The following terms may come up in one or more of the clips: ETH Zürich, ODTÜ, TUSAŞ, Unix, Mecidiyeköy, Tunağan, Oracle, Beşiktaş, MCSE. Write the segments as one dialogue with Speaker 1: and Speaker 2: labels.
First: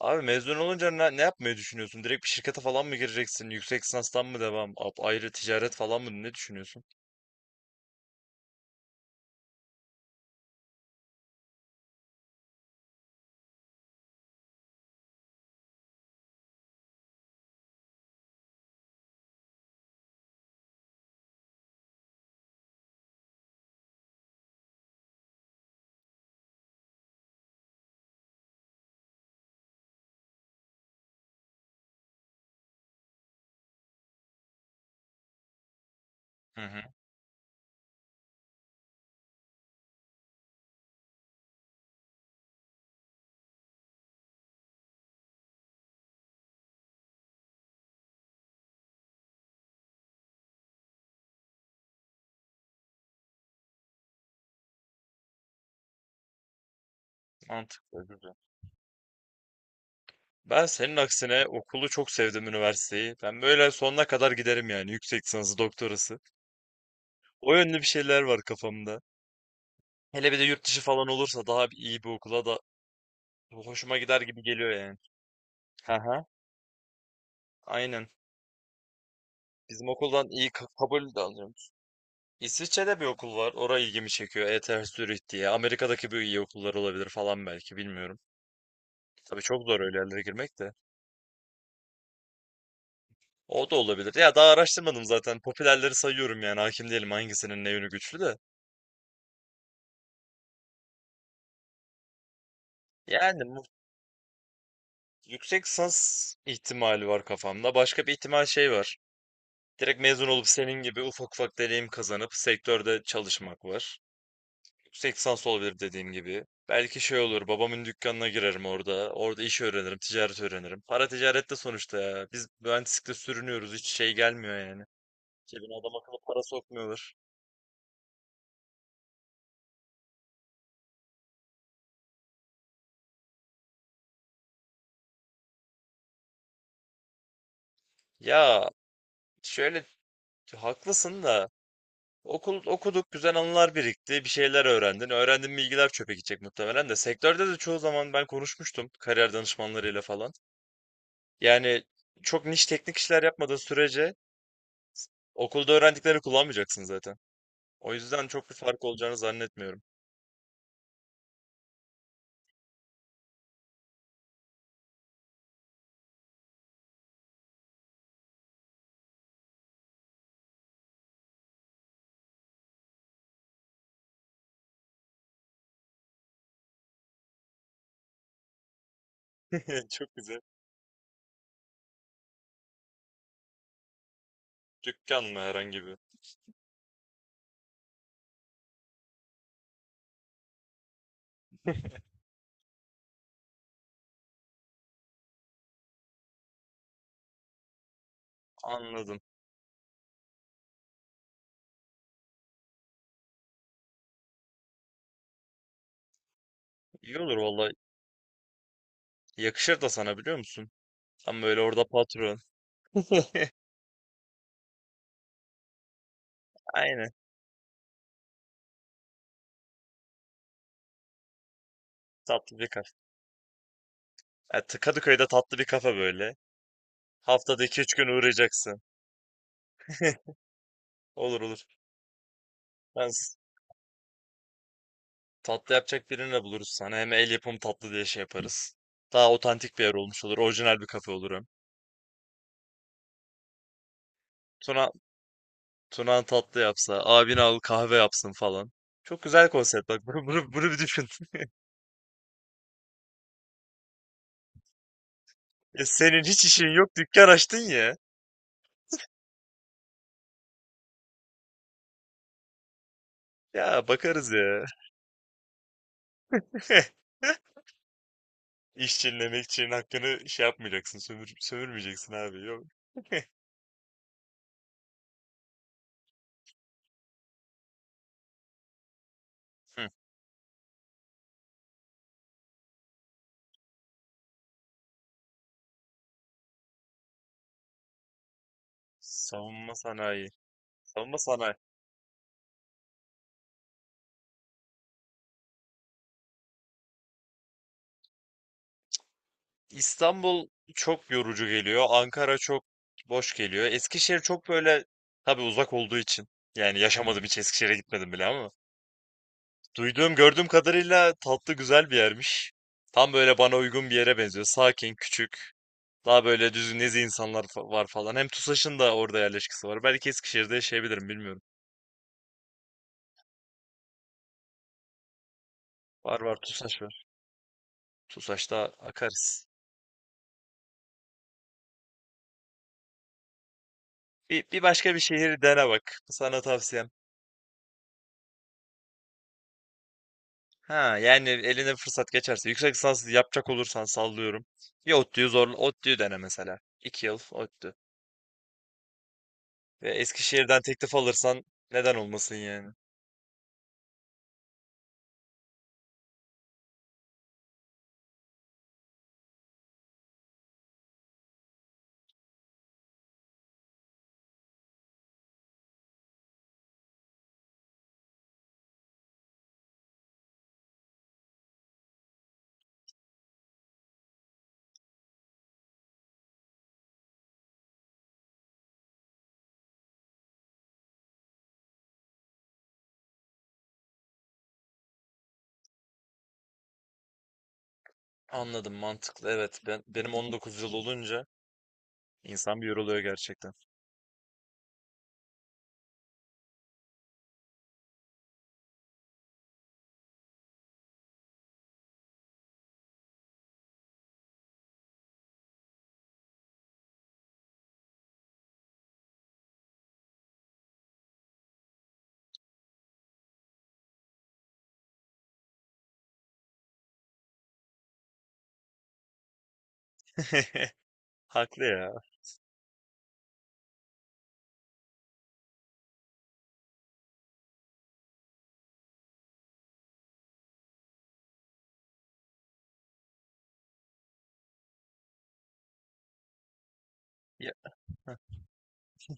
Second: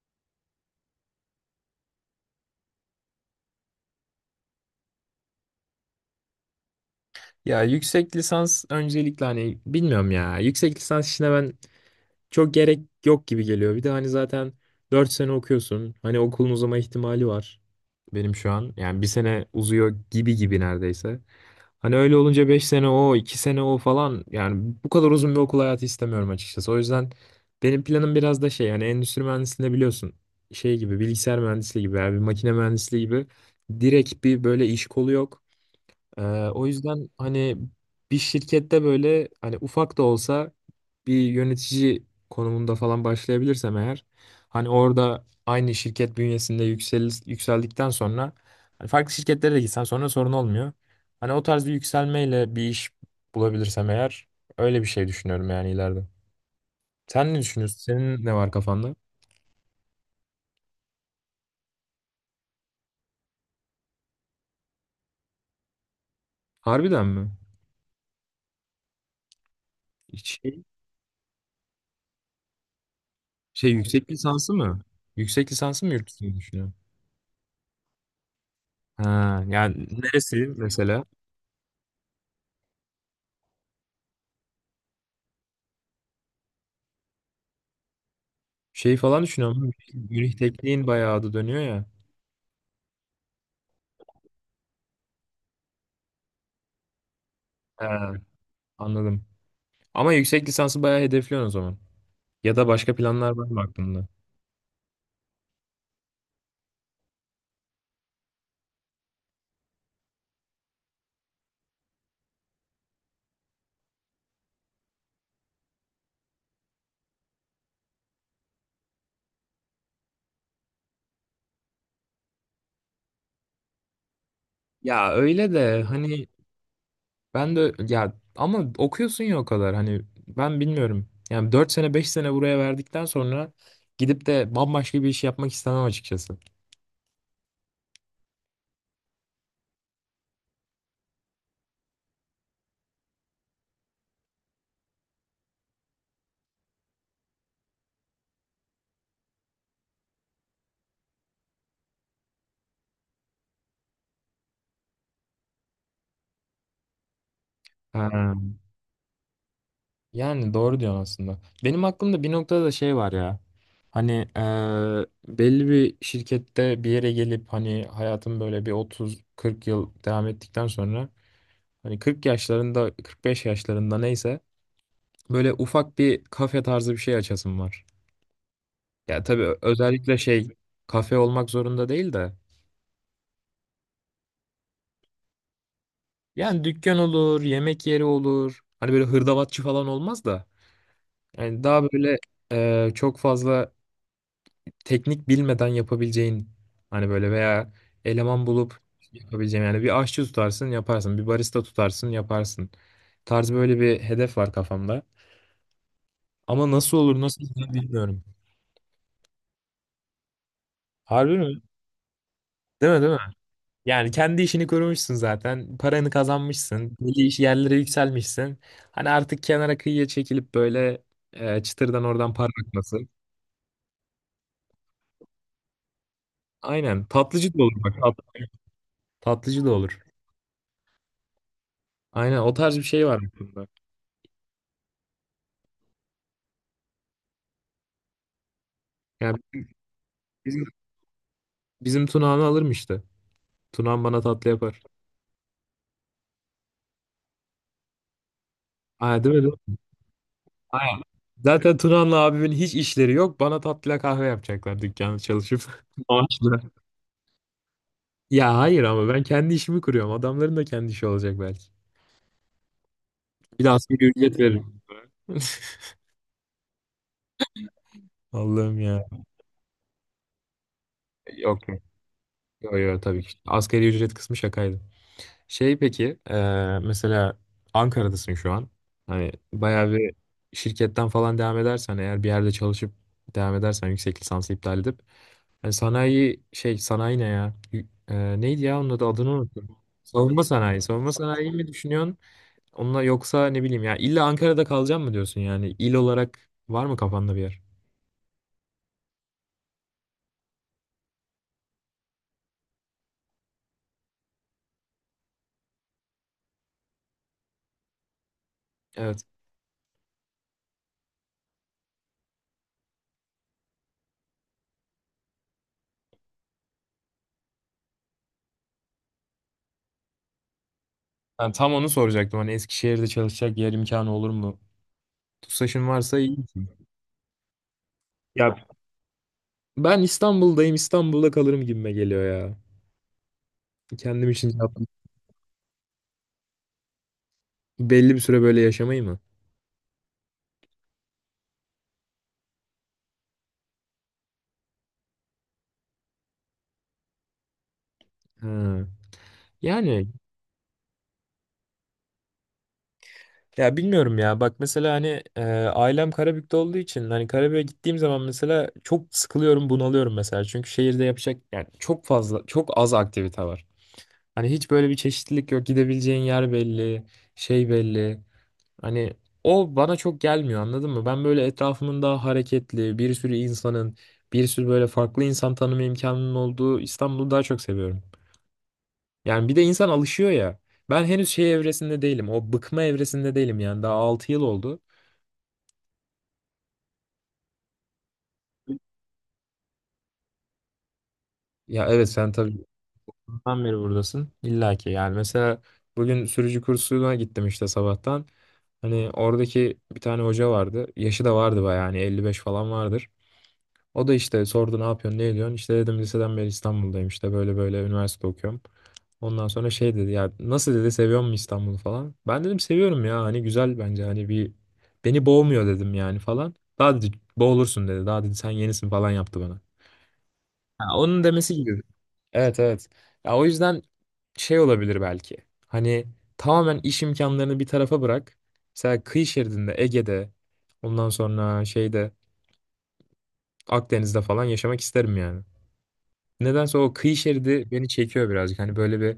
Speaker 1: Abi mezun olunca ne yapmayı düşünüyorsun? Direkt bir şirkete falan mı gireceksin? Yüksek lisanstan mı devam? Ayrı ticaret falan mı? Ne düşünüyorsun?
Speaker 2: Ya yüksek lisans öncelikle hani bilmiyorum ya. Yüksek lisans işine ben çok gerek yok gibi geliyor. Bir de hani zaten 4 sene okuyorsun. Hani okulun uzama ihtimali var benim şu an. Yani bir sene uzuyor gibi gibi neredeyse. Hani öyle olunca 5 sene o, 2 sene o falan yani bu kadar uzun bir okul hayatı istemiyorum açıkçası. O yüzden benim planım biraz da şey yani endüstri mühendisliğinde biliyorsun şey gibi bilgisayar mühendisliği gibi yani bir makine mühendisliği gibi direkt bir böyle iş kolu yok. Ee,
Speaker 1: Hı
Speaker 2: o
Speaker 1: hı,
Speaker 2: yüzden hani bir şirkette böyle hani ufak da olsa bir yönetici konumunda falan başlayabilirsem eğer hani orada aynı şirket bünyesinde yükseldikten sonra hani farklı şirketlere de gitsen sonra sorun olmuyor. Hani o tarz bir yükselmeyle bir iş bulabilirsem eğer öyle bir şey düşünüyorum yani ileride. Sen ne düşünüyorsun?
Speaker 1: mantıklı,
Speaker 2: Senin ne
Speaker 1: güzel.
Speaker 2: var kafanda?
Speaker 1: Ben senin aksine okulu çok sevdim üniversiteyi. Ben böyle sonuna kadar giderim yani yüksek lisansı, doktorası.
Speaker 2: Harbiden mi?
Speaker 1: O yönlü bir şeyler var kafamda. Hele bir de
Speaker 2: Şey,
Speaker 1: yurt dışı falan olursa daha iyi bir okula da
Speaker 2: şey
Speaker 1: hoşuma
Speaker 2: yüksek
Speaker 1: gider gibi
Speaker 2: lisansı
Speaker 1: geliyor
Speaker 2: mı?
Speaker 1: yani.
Speaker 2: Yüksek lisansı mı
Speaker 1: Hı
Speaker 2: yurt
Speaker 1: hı.
Speaker 2: dışında düşünüyorsun?
Speaker 1: Aynen.
Speaker 2: Ha, yani
Speaker 1: Bizim okuldan
Speaker 2: neresi
Speaker 1: iyi
Speaker 2: mesela?
Speaker 1: kabul de alacağım. İsviçre'de bir okul var. Oraya ilgimi çekiyor. ETH Zürich diye. Amerika'daki bir iyi okullar olabilir falan belki bilmiyorum.
Speaker 2: Şey falan
Speaker 1: Tabii çok
Speaker 2: düşünüyorum.
Speaker 1: zor öyle yerlere
Speaker 2: Münih
Speaker 1: girmek de.
Speaker 2: Tekniğin bayağı adı dönüyor ya.
Speaker 1: O da olabilir. Ya daha araştırmadım zaten. Popülerleri sayıyorum yani. Hakim değilim hangisinin ne yönü
Speaker 2: Ha,
Speaker 1: güçlü de.
Speaker 2: anladım. Ama yüksek lisansı bayağı hedefliyorsun o zaman. Ya da başka planlar
Speaker 1: Yani
Speaker 2: var mı
Speaker 1: mu-
Speaker 2: aklında?
Speaker 1: yüksek lisans ihtimali var kafamda. Başka bir ihtimal şey var. Direkt mezun olup senin gibi ufak ufak deneyim kazanıp sektörde çalışmak var. Yüksek lisans olabilir dediğim gibi. Belki şey olur, babamın dükkanına girerim orada. Orada iş öğrenirim, ticaret öğrenirim. Para ticarette sonuçta ya. Biz mühendislikle sürünüyoruz, hiç şey gelmiyor yani.
Speaker 2: Ya öyle
Speaker 1: Cebine
Speaker 2: de
Speaker 1: adam akıllı
Speaker 2: hani
Speaker 1: para sokmuyorlar.
Speaker 2: ben de ya ama okuyorsun ya o kadar hani ben bilmiyorum. Yani 4 sene 5 sene buraya verdikten sonra gidip de bambaşka bir iş yapmak istemem açıkçası.
Speaker 1: Ya şöyle haklısın da okul okuduk, güzel anılar birikti, bir şeyler öğrendin. Öğrendiğin bilgiler çöpe gidecek muhtemelen de. Sektörde de çoğu zaman ben konuşmuştum kariyer danışmanlarıyla falan. Yani çok niş teknik işler yapmadığın sürece okulda öğrendiklerini kullanmayacaksın zaten. O yüzden
Speaker 2: Ha.
Speaker 1: çok bir fark olacağını zannetmiyorum.
Speaker 2: Yani doğru diyorsun aslında. Benim aklımda bir noktada da şey var ya. Hani belli bir şirkette bir yere gelip hani hayatım böyle bir 30-40 yıl devam ettikten sonra hani 40 yaşlarında 45 yaşlarında neyse böyle ufak bir kafe tarzı bir şey açasım var. Ya tabii
Speaker 1: Çok
Speaker 2: özellikle
Speaker 1: güzel.
Speaker 2: şey kafe olmak zorunda değil de
Speaker 1: Dükkan mı herhangi bir?
Speaker 2: yani dükkan olur, yemek yeri olur. Hani böyle hırdavatçı falan olmaz da yani daha böyle çok fazla teknik bilmeden yapabileceğin hani böyle veya eleman bulup
Speaker 1: Anladım.
Speaker 2: yapabileceğin yani bir aşçı tutarsın yaparsın bir barista tutarsın yaparsın tarzı böyle bir hedef var kafamda. Ama nasıl
Speaker 1: İyi
Speaker 2: olur
Speaker 1: olur
Speaker 2: nasıl
Speaker 1: valla.
Speaker 2: gider bilmiyorum.
Speaker 1: Yakışır da sana biliyor musun?
Speaker 2: Harbi
Speaker 1: Tam
Speaker 2: mi?
Speaker 1: böyle orada patron.
Speaker 2: Değil mi? Değil mi? Yani kendi işini kurmuşsun zaten. Paranı kazanmışsın.
Speaker 1: Aynen.
Speaker 2: Belli iş yerlere yükselmişsin. Hani artık kenara kıyıya çekilip böyle çıtırdan oradan para
Speaker 1: Tatlı bir kafe.
Speaker 2: akması.
Speaker 1: Evet, Kadıköy'de tatlı bir kafe böyle.
Speaker 2: Aynen. Tatlıcı da
Speaker 1: Haftada
Speaker 2: olur
Speaker 1: iki
Speaker 2: bak.
Speaker 1: üç gün
Speaker 2: tat-
Speaker 1: uğrayacaksın.
Speaker 2: tatlıcı da olur.
Speaker 1: Olur olur.
Speaker 2: Aynen o tarz bir şey
Speaker 1: Ben
Speaker 2: var
Speaker 1: s-
Speaker 2: aklımda.
Speaker 1: tatlı yapacak birini de buluruz sana. Hem el yapımı tatlı diye şey yaparız. Daha
Speaker 2: Yani
Speaker 1: otantik bir yer olmuş olur. Orijinal bir kafe olur hem.
Speaker 2: bizim Tunağan'ı alırım işte. Tunağan bana tatlı yapar.
Speaker 1: Tuna, Tuna tatlı yapsa, abin al kahve yapsın falan. Çok
Speaker 2: Aa, değil mi?
Speaker 1: güzel
Speaker 2: Değil mi?
Speaker 1: konsept bak. Bunu bir
Speaker 2: Aynen.
Speaker 1: düşün.
Speaker 2: Zaten Tunağan'la abimin hiç işleri yok. Bana tatlıya kahve yapacaklar dükkanda çalışıp.
Speaker 1: E senin hiç
Speaker 2: Maaşla.
Speaker 1: işin yok dükkan açtın ya.
Speaker 2: Ya hayır ama ben kendi işimi kuruyorum. Adamların da kendi işi olacak belki. Bir de
Speaker 1: Ya
Speaker 2: asgari
Speaker 1: bakarız
Speaker 2: ücret
Speaker 1: ya.
Speaker 2: veririm. Allah'ım
Speaker 1: İş
Speaker 2: ya.
Speaker 1: çinlemek için hakkını şey yapmayacaksın,
Speaker 2: Yok yok.
Speaker 1: sömürmeyeceksin abi. Yok.
Speaker 2: Yok yok tabii ki. Asgari ücret kısmı şakaydı. Şey peki, mesela Ankara'dasın şu an. Hani
Speaker 1: Hı.
Speaker 2: bayağı bir şirketten falan devam edersen eğer bir yerde çalışıp devam edersen yüksek lisansı iptal edip hani sanayi şey sanayi ne ya? Neydi ya onun adını unuttum.
Speaker 1: Savunma sanayi.
Speaker 2: Savunma sanayi. Savunma
Speaker 1: Savunma
Speaker 2: sanayi
Speaker 1: sanayi.
Speaker 2: mi düşünüyorsun? Onunla yoksa ne bileyim ya illa Ankara'da kalacağım mı diyorsun yani? İl olarak var mı kafanda bir yer?
Speaker 1: İstanbul çok yorucu geliyor. Ankara çok boş geliyor. Eskişehir çok böyle tabii uzak olduğu için. Yani yaşamadım hiç Eskişehir'e gitmedim bile ama.
Speaker 2: Evet.
Speaker 1: Duyduğum gördüğüm kadarıyla tatlı güzel bir yermiş. Tam böyle bana uygun bir yere benziyor. Sakin, küçük. Daha böyle düzgün nezi insanlar var falan. Hem TUSAŞ'ın da orada yerleşkesi var. Belki Eskişehir'de yaşayabilirim bilmiyorum.
Speaker 2: Ben tam onu soracaktım. Hani Eskişehir'de çalışacak yer imkanı olur mu? TUSAŞ'ın varsa
Speaker 1: Var var
Speaker 2: iyi.
Speaker 1: TUSAŞ var.
Speaker 2: Ya
Speaker 1: TUSAŞ'ta akarız.
Speaker 2: ben İstanbul'dayım, İstanbul'da kalırım gibime geliyor ya. Kendim
Speaker 1: Bir,
Speaker 2: için
Speaker 1: bir
Speaker 2: yaptım.
Speaker 1: başka bir şehir dene bak. Sana tavsiyem.
Speaker 2: Belli bir süre böyle yaşamayı mı?
Speaker 1: Ha yani eline fırsat geçerse. Yüksek lisans yapacak olursan sallıyorum. Bir ODTÜ'yü zorla. ODTÜ'yü dene mesela. 2 yıl ODTÜ.
Speaker 2: Ha.
Speaker 1: Ve
Speaker 2: Yani
Speaker 1: Eskişehir'den teklif alırsan neden olmasın yani.
Speaker 2: ya bilmiyorum ya. Bak mesela hani ailem Karabük'te olduğu için hani Karabük'e gittiğim zaman mesela çok sıkılıyorum, bunalıyorum mesela. Çünkü şehirde yapacak yani çok fazla, çok az aktivite var. Hani hiç böyle bir çeşitlilik yok. Gidebileceğin yer belli, şey belli. Hani o bana çok gelmiyor anladın mı? Ben böyle etrafımın daha hareketli, bir sürü insanın, bir sürü böyle farklı insan tanıma imkanının olduğu İstanbul'u daha çok seviyorum. Yani bir de insan alışıyor ya. Ben henüz şey evresinde değilim. O bıkma evresinde değilim yani. Daha 6 yıl oldu.
Speaker 1: Anladım mantıklı evet benim 19 yıl olunca
Speaker 2: Ya evet sen
Speaker 1: insan
Speaker 2: tabii
Speaker 1: bir yoruluyor gerçekten.
Speaker 2: ondan beri buradasın. İlla ki yani mesela bugün sürücü kursuna gittim işte sabahtan. Hani oradaki bir tane hoca vardı. Yaşı da vardı bayağı hani 55 falan vardır. O da işte sordu ne yapıyorsun ne ediyorsun işte dedim liseden beri İstanbul'dayım işte böyle böyle üniversite okuyorum. Ondan sonra şey dedi ya nasıl dedi seviyor musun İstanbul'u falan. Ben dedim seviyorum ya hani güzel bence hani bir beni boğmuyor dedim yani falan. Daha dedi boğulursun dedi daha dedi sen yenisin falan yaptı bana. Ha, onun demesi
Speaker 1: Haklı
Speaker 2: gibi.
Speaker 1: ya.
Speaker 2: Evet evet. Ya o yüzden şey olabilir belki. Hani tamamen iş imkanlarını bir tarafa bırak. Mesela kıyı şeridinde Ege'de ondan sonra şeyde Akdeniz'de falan yaşamak isterim yani. Nedense o kıyı
Speaker 1: Ya,
Speaker 2: şeridi beni çekiyor birazcık. Hani böyle bir,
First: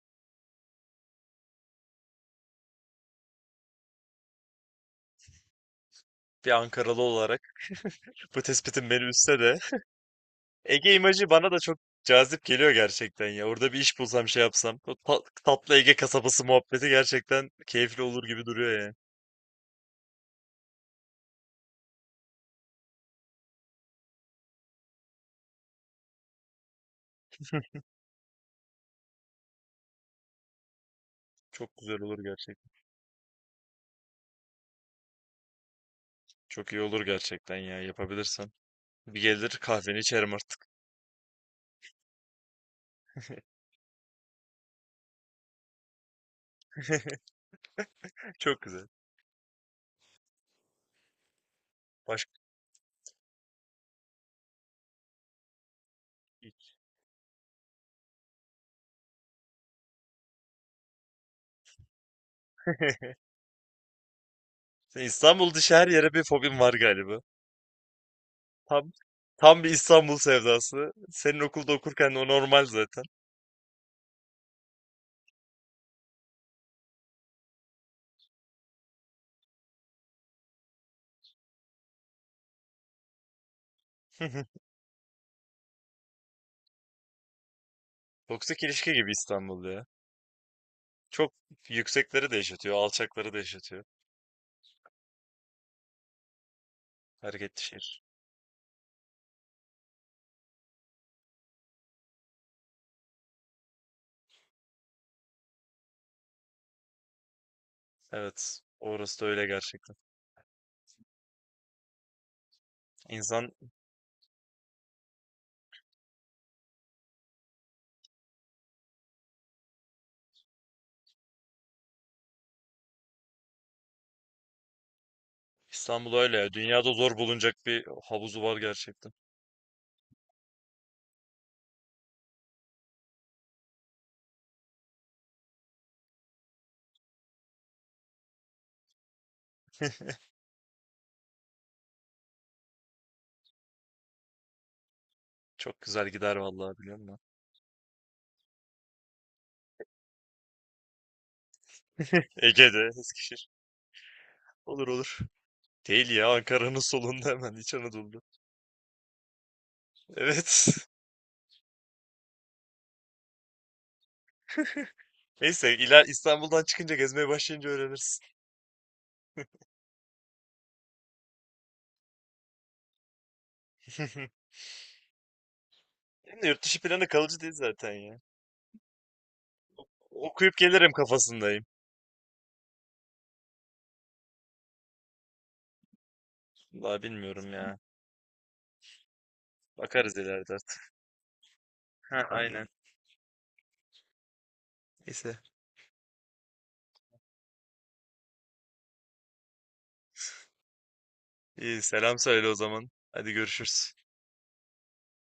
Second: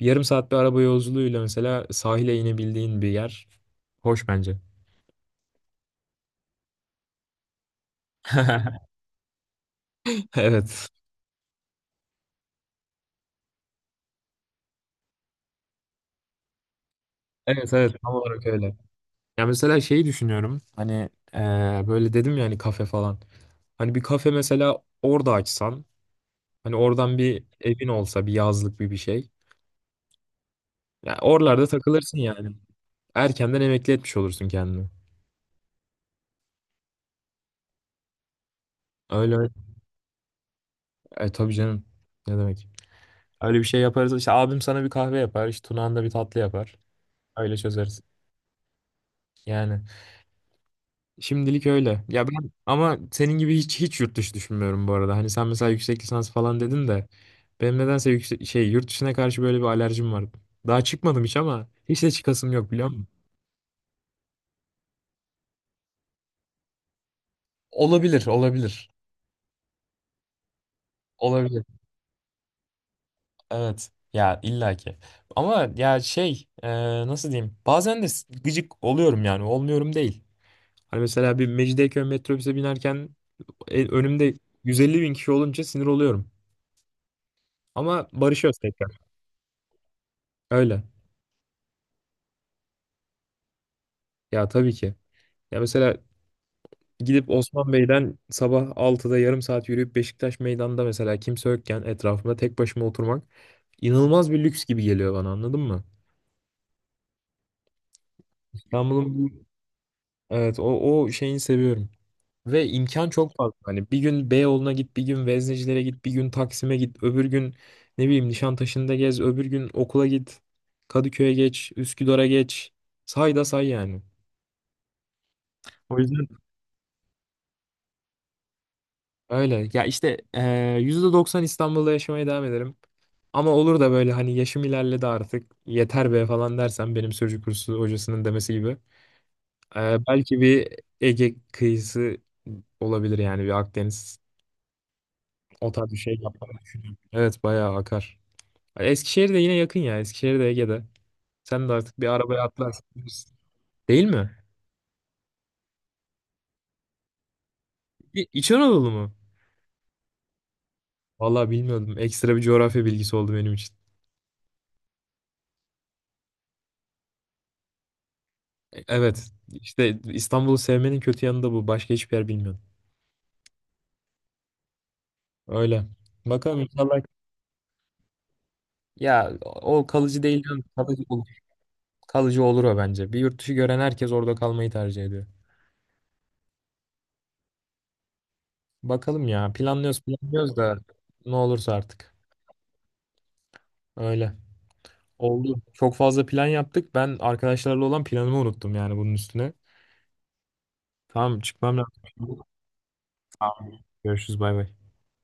Speaker 2: bir yarım saat bir araba yolculuğuyla mesela sahile inebildiğin bir yer. Hoş bence.
Speaker 1: bir Ankaralı olarak bu tespitin beni üzse de
Speaker 2: Evet.
Speaker 1: Ege imajı bana da çok cazip geliyor gerçekten ya. Orada bir iş bulsam şey yapsam o tatlı Ege kasabası muhabbeti gerçekten
Speaker 2: Evet evet
Speaker 1: keyifli
Speaker 2: tam
Speaker 1: olur
Speaker 2: olarak
Speaker 1: gibi
Speaker 2: öyle.
Speaker 1: duruyor ya.
Speaker 2: Ya mesela şeyi düşünüyorum. Hani böyle dedim ya hani kafe falan. Hani bir kafe mesela orada açsan. Hani oradan bir evin olsa bir yazlık bir şey. Ya oralarda
Speaker 1: Çok güzel
Speaker 2: takılırsın
Speaker 1: olur
Speaker 2: yani.
Speaker 1: gerçekten.
Speaker 2: Erkenden emekli etmiş olursun kendini.
Speaker 1: Çok iyi olur gerçekten ya yapabilirsen. Bir
Speaker 2: Öyle
Speaker 1: gelir
Speaker 2: öyle.
Speaker 1: kahveni içerim artık.
Speaker 2: E, tabii canım. Ne demek? Öyle bir şey yaparız. İşte abim sana bir kahve yapar. İşte Tunağan da bir tatlı yapar. Öyle çözeriz.
Speaker 1: Çok güzel.
Speaker 2: Yani şimdilik öyle. Ya
Speaker 1: Başka
Speaker 2: ben ama senin gibi hiç hiç yurt dışı düşünmüyorum bu arada. Hani sen mesela yüksek lisans falan dedin de benim nedense şey yurt dışına karşı böyle bir alerjim var. Daha çıkmadım hiç ama hiç de çıkasım yok biliyor musun?
Speaker 1: Sen İstanbul dışı her yere bir fobim var galiba.
Speaker 2: Olabilir, olabilir.
Speaker 1: Tam tam bir İstanbul sevdası. Senin
Speaker 2: Olabilir.
Speaker 1: okulda okurken o normal zaten.
Speaker 2: Evet. Ya illaki. Ama ya şey nasıl diyeyim? Bazen de gıcık oluyorum yani. Olmuyorum değil. Hani mesela bir Mecidiyeköy metrobüse binerken önümde 150 bin kişi olunca sinir oluyorum. Ama barışıyoruz
Speaker 1: Toksik
Speaker 2: tekrar.
Speaker 1: ilişki gibi İstanbul ya.
Speaker 2: Öyle.
Speaker 1: Çok yüksekleri de yaşatıyor, alçakları da yaşatıyor.
Speaker 2: Ya tabii ki. Ya mesela gidip
Speaker 1: Hareketli
Speaker 2: Osman
Speaker 1: şehir.
Speaker 2: Bey'den sabah 6'da yarım saat yürüyüp Beşiktaş meydanda mesela kimse yokken etrafımda tek başıma oturmak inanılmaz bir lüks gibi geliyor bana anladın mı?
Speaker 1: Evet, orası da
Speaker 2: İstanbul'un.
Speaker 1: öyle gerçekten.
Speaker 2: Evet. O şeyini seviyorum. Ve imkan çok
Speaker 1: İnsan
Speaker 2: fazla. Hani bir gün Beyoğlu'na git, bir gün Veznecilere git, bir gün Taksim'e git, öbür gün ne bileyim Nişantaşı'nda gez, öbür gün okula git, Kadıköy'e geç, Üsküdar'a geç. Say da say yani. O
Speaker 1: İstanbul
Speaker 2: yüzden
Speaker 1: öyle ya. Dünyada zor bulunacak bir havuzu var gerçekten.
Speaker 2: öyle. Ya işte %90 İstanbul'da yaşamaya devam ederim. Ama olur da böyle hani yaşım ilerledi artık yeter be falan dersen benim sürücü kursu hocasının demesi gibi. Belki bir Ege kıyısı olabilir yani bir Akdeniz. O
Speaker 1: Çok
Speaker 2: tarz bir
Speaker 1: güzel
Speaker 2: şey
Speaker 1: gider
Speaker 2: yapmayı
Speaker 1: vallahi biliyor
Speaker 2: düşünüyorum.
Speaker 1: musun?
Speaker 2: Evet bayağı akar. Eskişehir de yine yakın ya. Eskişehir de Ege'de. Sen de artık bir arabaya atlarsın.
Speaker 1: Ege'de, Eskişehir.
Speaker 2: Değil mi?
Speaker 1: Olur olur. Değil ya, Ankara'nın solunda hemen İç Anadolu'da.
Speaker 2: İç Anadolu mu?
Speaker 1: Evet.
Speaker 2: Vallahi bilmiyordum. Ekstra bir coğrafya bilgisi oldu benim için.
Speaker 1: Neyse, ila İstanbul'dan çıkınca gezmeye başlayınca öğrenirsin.
Speaker 2: Evet. İşte İstanbul'u sevmenin kötü yanı da bu. Başka hiçbir yer bilmiyorum. Öyle.
Speaker 1: Benim de
Speaker 2: Bakalım
Speaker 1: yurt dışı
Speaker 2: inşallah.
Speaker 1: planı kalıcı değil zaten ya.
Speaker 2: Ya o kalıcı değil,
Speaker 1: Okuyup
Speaker 2: canım.
Speaker 1: gelirim
Speaker 2: Kalıcı olur.
Speaker 1: kafasındayım.
Speaker 2: Kalıcı olur o bence. Bir yurt dışı gören herkes orada kalmayı tercih ediyor.
Speaker 1: Vallahi bilmiyorum ya.
Speaker 2: Bakalım ya. Planlıyoruz
Speaker 1: Bakarız ileride
Speaker 2: planlıyoruz da
Speaker 1: artık.
Speaker 2: ne olursa artık.
Speaker 1: Ha, aynen.
Speaker 2: Öyle.
Speaker 1: Neyse.
Speaker 2: Oldu. Çok fazla plan yaptık. Ben arkadaşlarla olan planımı unuttum yani bunun üstüne. Tamam çıkmam
Speaker 1: İyi
Speaker 2: lazım.
Speaker 1: selam söyle o zaman. Hadi
Speaker 2: Tamam.
Speaker 1: görüşürüz.
Speaker 2: Görüşürüz bay bay.